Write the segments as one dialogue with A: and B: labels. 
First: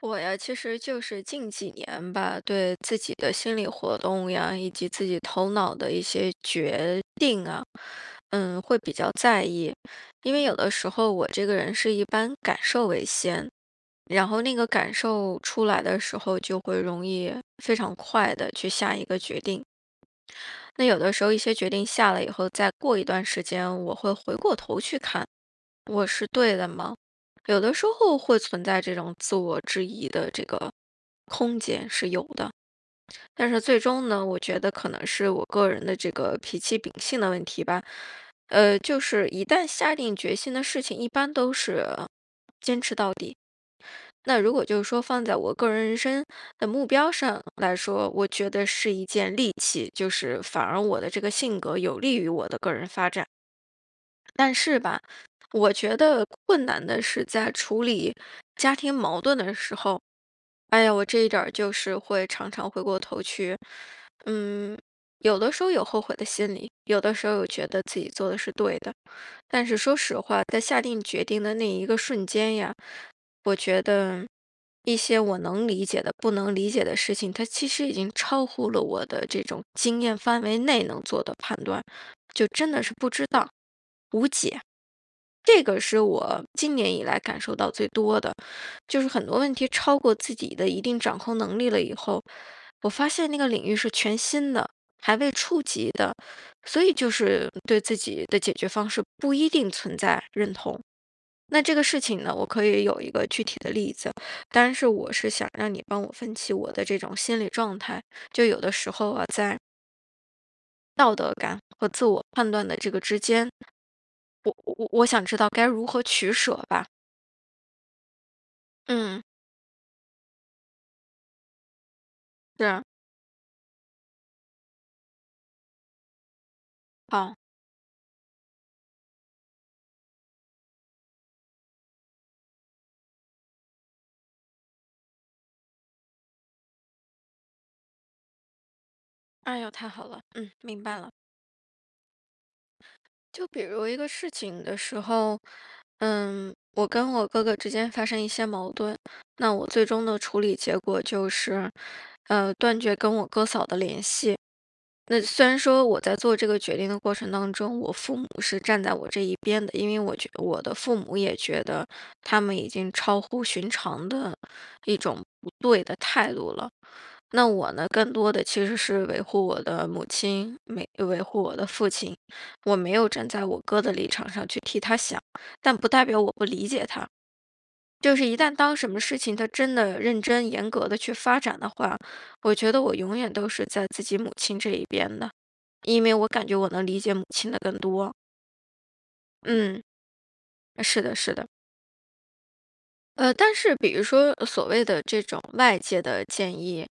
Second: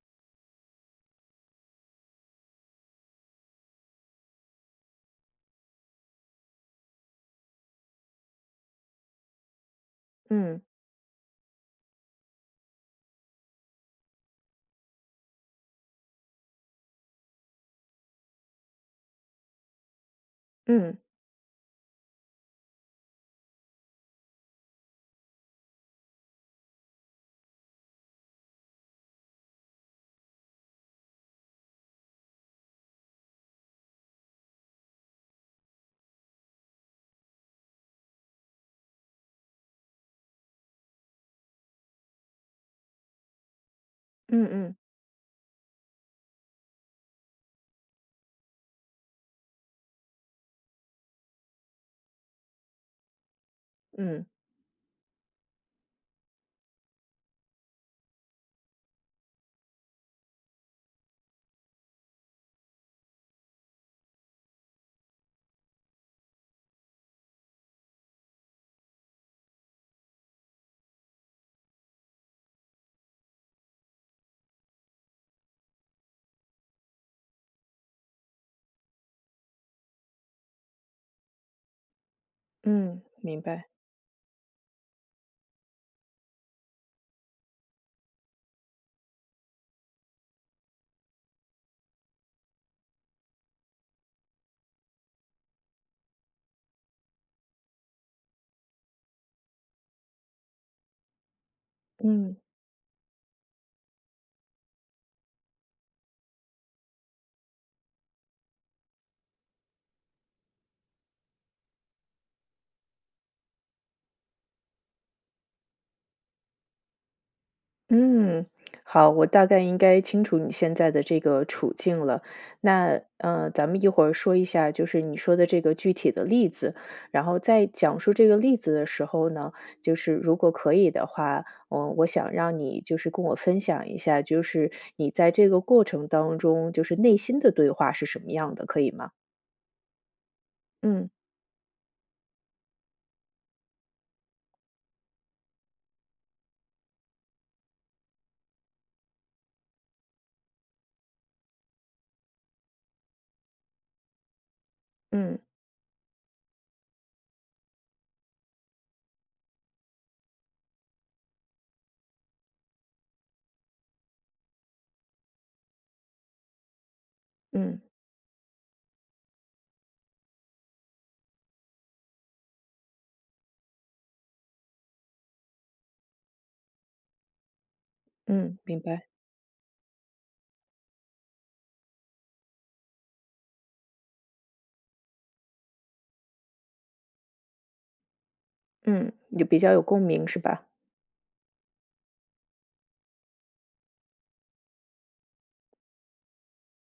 A: 我呀，其实就是近几年吧，对自己的心理活动呀，以及自己头脑的一些决定啊，会比较在意。因为有
B: 嗯
A: 的时候我这个人是一般感受为先，然后那个感受出来的时候，就会容易非常快的去下一个决定。那
B: 嗯
A: 有的时候一些决定下了以后，再过一段时间，我会回过头去看，我是对的吗？有的时候会存在这种自我质疑的这个空间是有的，但是最终呢，我觉得可能是我个人的这个脾气秉性的问题吧。就是一旦下定决心的事情，一般都是坚持到底。那
B: 嗯
A: 如果
B: 嗯
A: 就是说放在我个人人生的目标上来说，我觉得是一件利器，就是反而我的这个性格有利于我的个人发展。
B: 嗯
A: 但是吧，我觉得困难的是在处理家庭矛盾的时候，哎呀，我这一点儿就是会常常回过头去，嗯，有的时候有后悔的心理，有的时候有觉得自己做的是对的。但是说实话，在下定决定的那一个瞬间呀，我觉得一些我能理解的、不能理解的事情，它其实已经超乎了我的这种经验范围内能做的判断，就真的是
B: 嗯，
A: 不知
B: 明
A: 道、
B: 白。
A: 无解。这个是我今年以来感受到最多的，就是很多问题超过自己的一定掌控能力了以后，我发现那个领域是全新的，还未触及的，所以就是对自己的解决方式不一定存在认同。那这个事情呢，
B: 嗯
A: 我可以有一个具体的例子，当然是我是想让你帮我分析我的这种心理状态。就有的时候啊，在道德感和自我判断的这个之间，我想知道该如何取舍吧。
B: 嗯，好，
A: 嗯，
B: 我大概应该清楚你现在的这个处境了。
A: 是，
B: 那咱们一会儿说一下，就是你说的这个具体的例子。然
A: 好，
B: 后在讲述这个例子的时候呢，就是如果可以的话，我想让你就是跟我分享一下，就是你在这个过程当中，就是内心的对话是什么样的，可以吗？
A: 哎呦，太好了，嗯，明白
B: 嗯
A: 了。就比如一个事情的时候，我跟我哥哥之间发生一些矛盾，那我最终的处理结果就是，断绝跟我哥嫂的联系。那
B: 嗯
A: 虽然说我在做这个决定的过程当中，我父母是站在我这一边的，因为我觉我的父母也觉得他们已经超乎寻常的一种不对的态度了。那我
B: 嗯
A: 呢，更多的其实是维护我的母亲，没维护我的父亲，我没有站在我哥的立场上去替他想，但不代表我不理解他。就是一旦
B: 嗯，
A: 当
B: 明
A: 什么
B: 白。
A: 事情他真的认真严格的去发展的话，我觉得我永远都是在自己母亲这一边的。因为我感觉我能理解母亲的更多。
B: 嗯，有比较
A: 嗯，
B: 有共鸣是吧？
A: 是的，是的。但是比如说所谓的这种外界的建议，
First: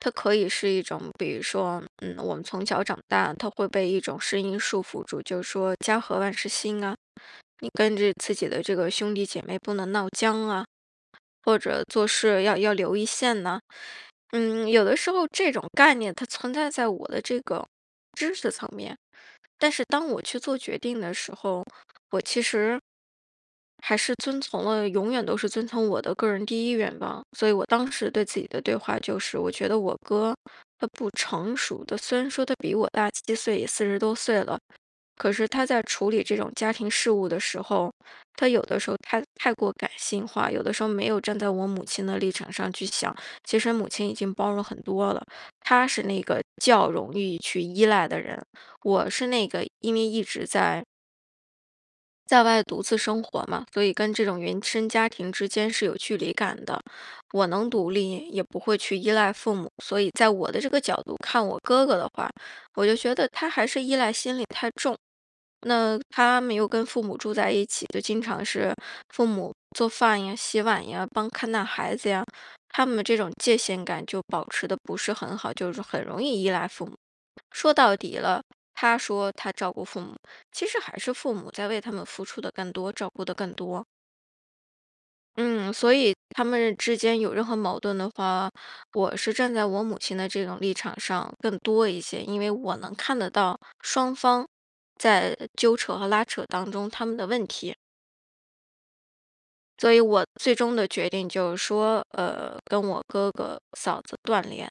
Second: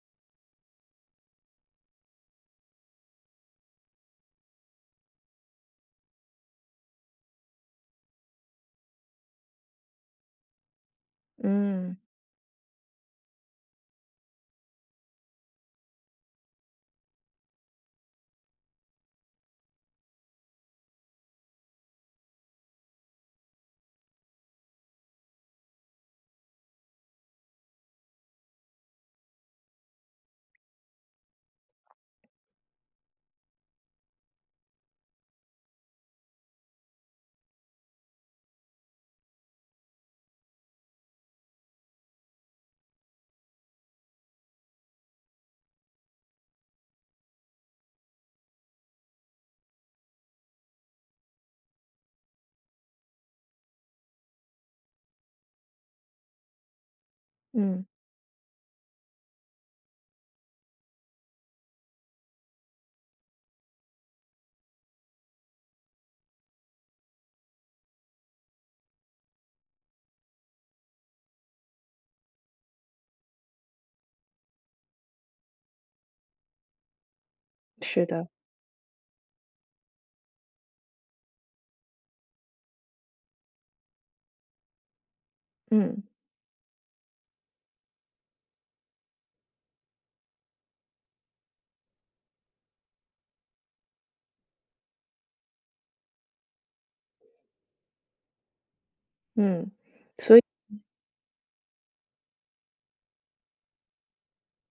A: 它可以是一种，比如说，我们从小长大，它会被一种声音束缚住，就是说"家和万事兴"啊，你跟着自己的这个兄弟姐妹不能闹僵啊，或者
B: 嗯
A: 做事要留一线呐、有的时候这种概念它存在在我的这个，但是当我去做决定的时候，我其实还是遵从了永远都是遵从我的个人第一愿望。所以我当时对自己的对话就是，我觉得我哥他不成熟的，虽然说他比我大7岁，也40多岁了，可是他在处理这种家庭事务的时候，他有的时候太过感性化，有的时候没有站在我母亲的立场上去想。其实母亲已经包容很多了，他是那个较容易去依赖的人，我是那个，因为一直在外独自生活嘛，所以跟这种原生家庭之间是有距离感的。我能
B: 嗯，
A: 独立，也不会去依赖父母，所以在我的这个角度看我哥哥的话，我就觉得他还是依赖心理太重。那他没有跟父母住在一起，就经常是父母做饭呀、洗碗呀、帮看大孩子呀，他们这种界限感就保持的不是很好，就是很容易依赖父母。说到
B: 是
A: 底
B: 的。
A: 了，他说他照顾父母，其实还是父母在为他们付出的更多，照顾的更多。嗯，所
B: 嗯
A: 以他们之间有任何矛盾的话，我是站在我母亲的这种立场上更多一些，因为我能看得到双方在纠扯和拉扯当中他们的问题，
B: 嗯，
A: 所以我
B: 所以
A: 最终的决定就是说，跟我哥哥嫂子断联。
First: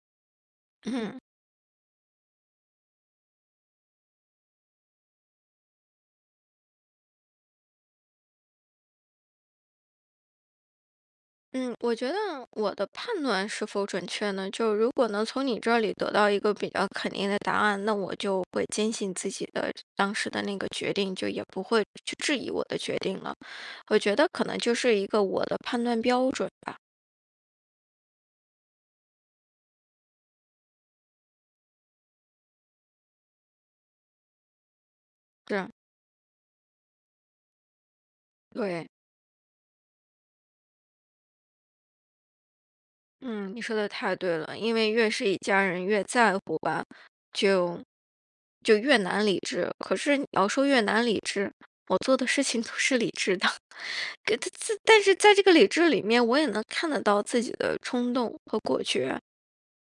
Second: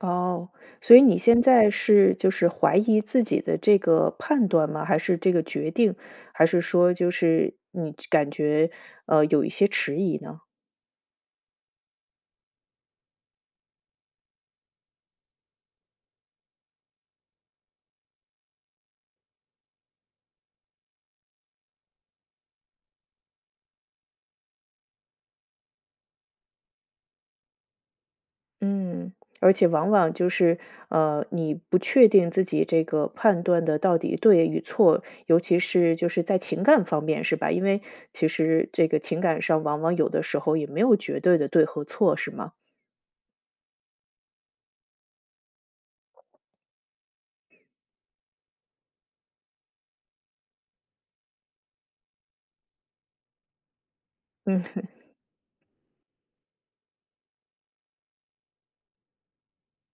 B: 哦，所以你 现在是就是怀疑自己的这个判断吗？还是这个决定？还是说就是你感觉有一些迟疑呢？
A: 嗯，我觉得我的判断是否准确呢？就如果能从你这里得到一个比较肯定的答案，那我就会坚信自己的当时的那个决定，就也不会去质疑我的决定了。我觉得可能就是一个我的判断标准吧。
B: 嗯，而且往往就是你不确定自己这个判断的到底对与错，尤其
A: 是，
B: 是就是在情感方面是吧？因为其实
A: 对。
B: 这个情感上往往有的时候也没有绝对的对和错，是吗？
A: 嗯，你说的太对了，因为越是一家人越在乎吧，就就越难理智。可是你要说越难理智，我做的事情都是理智的，可他自
B: 嗯。
A: 但是在这个理智里面，我也能看得到自己的冲动和果决。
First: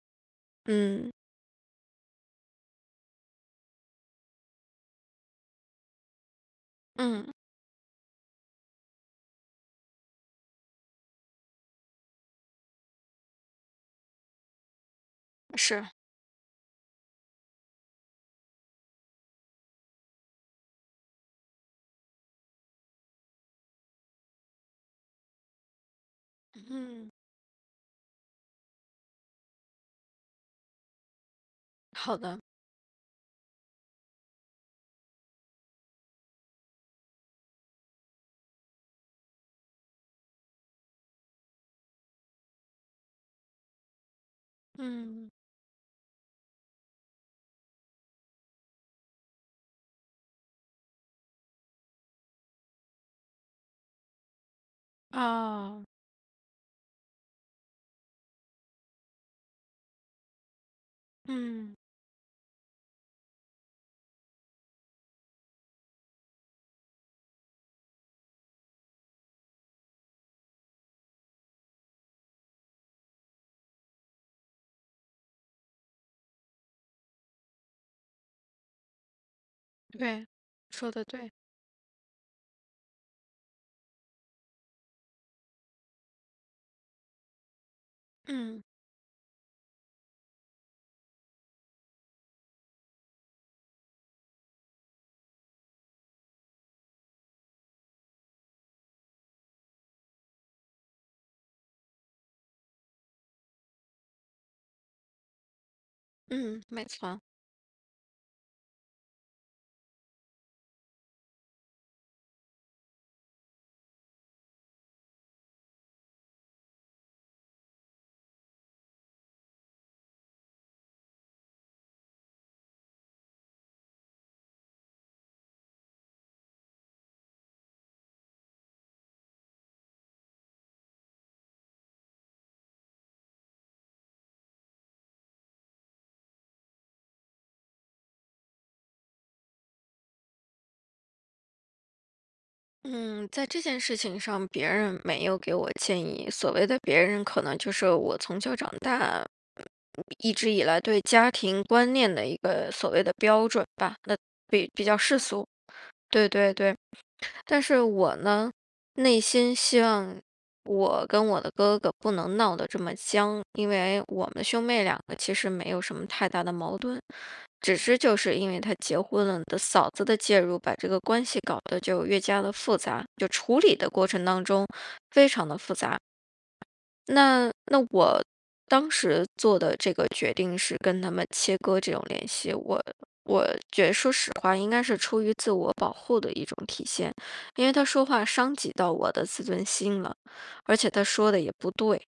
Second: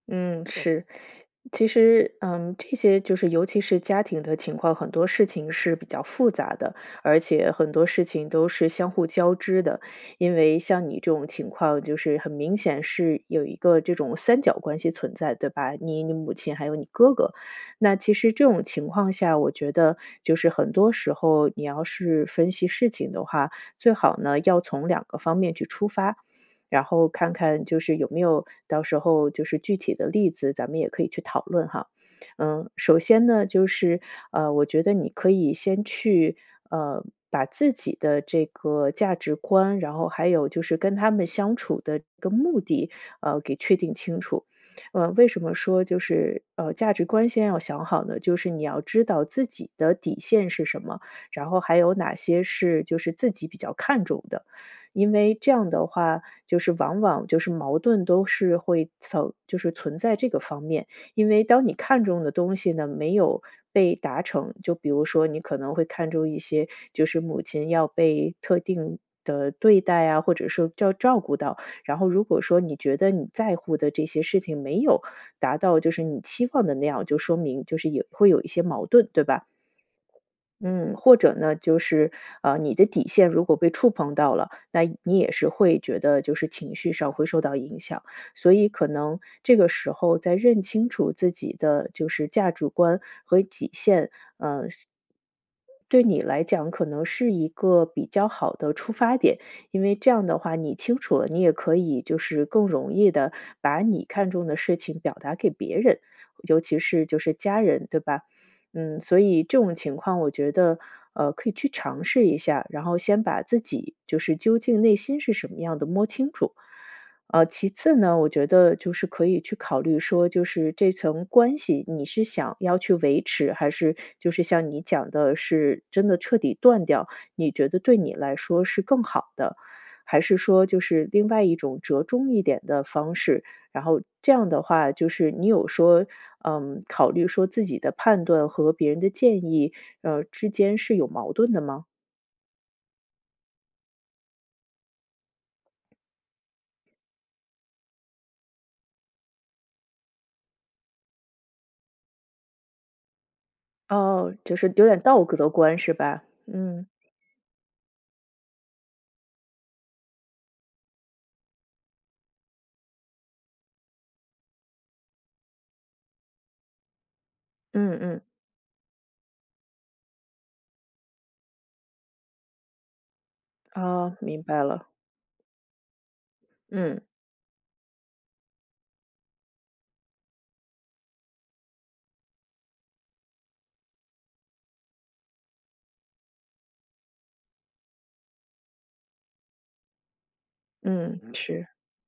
B: 嗯，对是。
A: 嗯
B: 其实，嗯，这些就是尤其是家庭的情况，很多事情是比较复杂的，而
A: 嗯，
B: 且很多事情都是相互交织的。因为像你这种情况，就是很明显是有一个这种三角关系存在，对吧？
A: 是，
B: 你、你母亲还有你哥哥。那其实这种情况下，我觉得就是很多时候你要是分析事情的话，最好呢要从两个方面去出发。然后
A: 嗯，
B: 看看就是有没有到时候就是具体的例子，咱们也可以去讨论哈。
A: 好的，
B: 嗯，首先呢，就是我觉得你可以先去呃，把自己的这个价值观，然后还有就是跟他们相处的一个目的，给确定清楚。为
A: 嗯
B: 什么说就是价值观先要想好呢？就是你要知道自己的底线是什么，然后还有哪些是就是自己比较看重的，因为这样
A: 啊，
B: 的话，就是往往就是矛盾都是会存就是存在这个方面。因为当你
A: 嗯，
B: 看中的东西呢，没有被达成，就比如说你可能会看中一些，就是母亲要被特定的对待啊，或者是要照顾到。然后如果说你觉得你在乎的这些事情没有达到，就是你期望的那样，就说明就是也会有一些矛盾，对吧？
A: 对，说
B: 嗯，
A: 的
B: 或
A: 对，
B: 者呢，就是你的底线如果被触碰到了，那你也是会觉得就是情绪上会受到影响，所
A: 嗯
B: 以可能这个时候在认清楚自己的就是价值观和底线，对你来讲可能是一个比较好的出发点，因为这样的话你清楚了，你也可以就是更容易的把你看重的事情表达给别人，尤
A: 嗯，
B: 其
A: 没
B: 是就
A: 错。
B: 是家人，对吧？嗯，所以这种情况我觉得，可以去尝试一下，然后先把自己就是究竟内心是什么样的摸清楚。其次呢，我觉得就是可以去考虑说，就是这层关系，你是想要去维持，还是就是像你讲的，是真的彻底断掉？你觉得对你来说是更好的，还是说就是另外一种折中一点的方式？然后这样的话，就是你有说，嗯，考虑说自己的判断和别人的建议，之间是有矛盾的吗？
A: 嗯，在这件事情上，别人没有给我建议。所谓的别人，可能就是我从小长大一直以来对家庭观念的一个所谓的标准吧，那
B: 哦，就是
A: 比
B: 有
A: 较
B: 点
A: 世
B: 道
A: 俗。
B: 德观是吧？
A: 对对对。
B: 嗯
A: 但是我呢，内心希望我跟我的哥哥不能闹得这么僵，因为我们兄妹两个其实没有什么太大的矛盾，只是
B: 嗯
A: 就
B: 嗯，
A: 是因为他结婚了的嫂子的介入，把这个关系搞得就越加的复杂，就处理的过
B: 哦，
A: 程
B: 明
A: 当
B: 白
A: 中
B: 了。
A: 非常的复杂。
B: 嗯
A: 那我当时做的这个决定是跟他们切割这种联系，我觉得说实话，应该是出于自我保护的一种体现，因为他说话伤及到我的自尊心了，而且他
B: 嗯，
A: 说
B: 嗯
A: 的也
B: 是。
A: 不对，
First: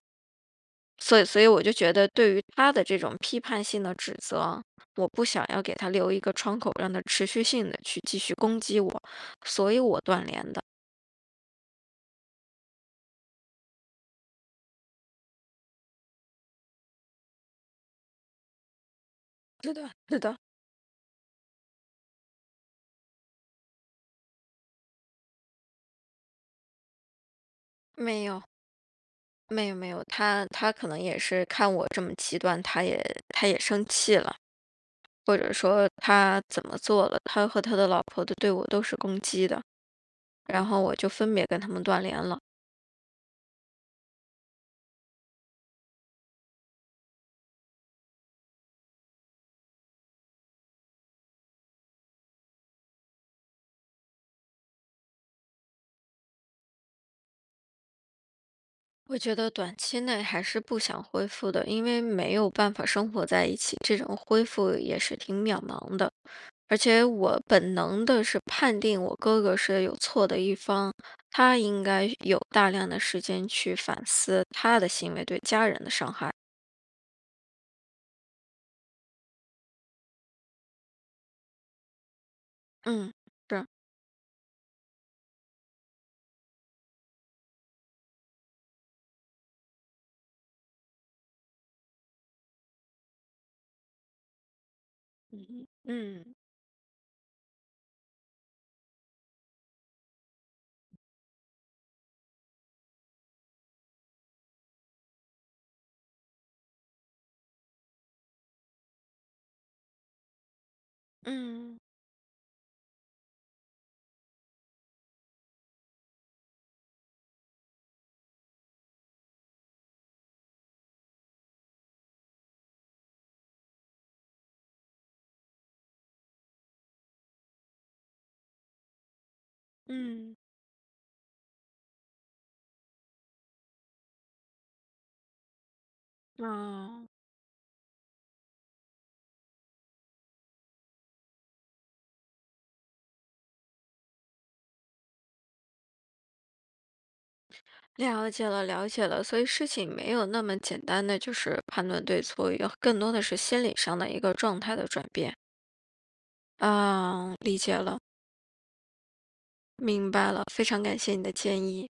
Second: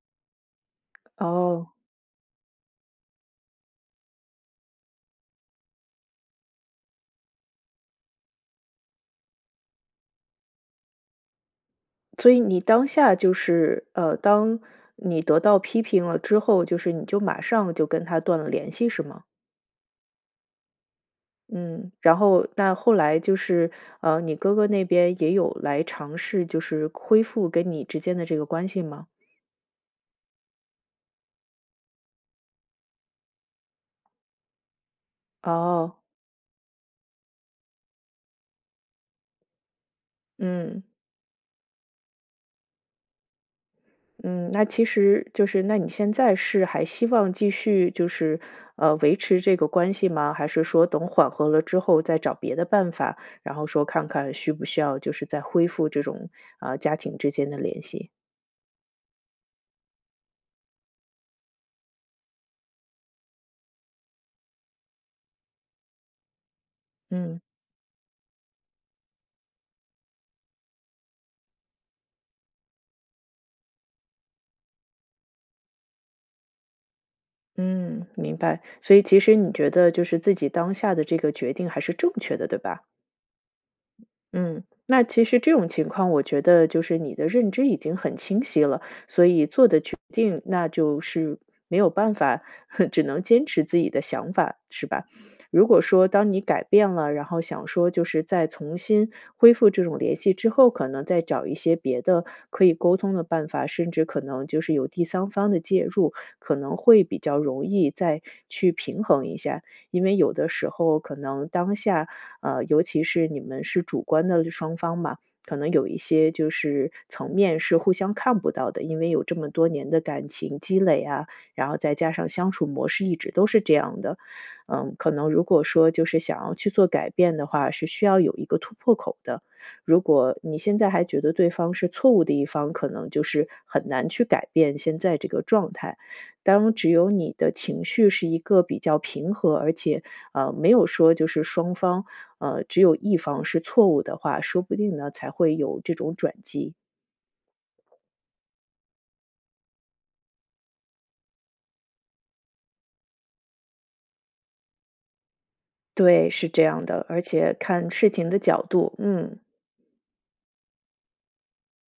A: 所以我就
B: 哦，
A: 觉得对于他的这种批判性的指责，我不想要给他留一个窗口，让他持续性的去继续攻击我，所以我断联的。
B: 所以你当下就是，当你得到批评了之后，就是你就马上就跟他断了联系是吗？
A: 是的，
B: 嗯，然后那后来就是，你哥哥那边也有来尝试就是恢复跟你之间
A: 没
B: 的这
A: 有。
B: 个关系吗？
A: 没有没有，他可能也是看我这么极端，他也生气了，或者说
B: 哦，
A: 他怎么做了，他和他的老婆都对我都是攻击的，然后
B: 嗯。
A: 我就分别跟他们断联了。
B: 嗯，那其实就是那你现在是还希望继续就是维持这个关系吗？还是说等缓和了之后再找别的办法，然后说看看需不需要就是再恢复这种家庭之间的联系？
A: 我觉得短期内还是不想恢复的，因为没有办法生活在一起，这种恢复也是挺渺茫的。而且
B: 嗯
A: 我本能的是判定我哥哥是有错的一方，他应该有大量的时间去反思他的行为对家人的伤害。
B: 嗯，明白。所以其实你觉得就是自己当下的这个决定还是正确的，对吧？
A: 嗯，是。
B: 嗯，那其实这种情况，我觉得就是你的认知已经很清晰了，所以做的决定那就是没有办法，只能坚持自己的想法，是吧？
A: 嗯
B: 如果说当
A: 嗯
B: 你改变了，然后想说就是再重新恢复这种联系之后，可能再找一些别的可以沟通的办法，甚至可能就是有第三方的介入，可能会比较容易再去平衡一下。因为有的时候可能当
A: 嗯
B: 下尤其是你们是主观的双方嘛，可能有一些就是层面是互相看不到的，因为有这么多年的感情积累啊，然后再加上相处模式一直都是这样的，嗯，可能如果说就是想要去做改变的话，是需要有一个突破口的。如
A: 嗯，
B: 果你现在还觉得对方是错误的一方，可能就是很难去改变现在这个状态。当只
A: 哦，
B: 有你的情绪是一个比较平和，而且没有说就是双方只有一方是错误的话，说不定呢才会有这种转机。
A: 了解了，了解了。所以事情没有那么简单的，就是判断对错，有更多的是心理上的一个状态的转变。
B: 对，是这样的，而
A: 啊，
B: 且
A: 理解
B: 看
A: 了，
B: 事情的角度，嗯。
A: 明白了，非常感谢你的建议。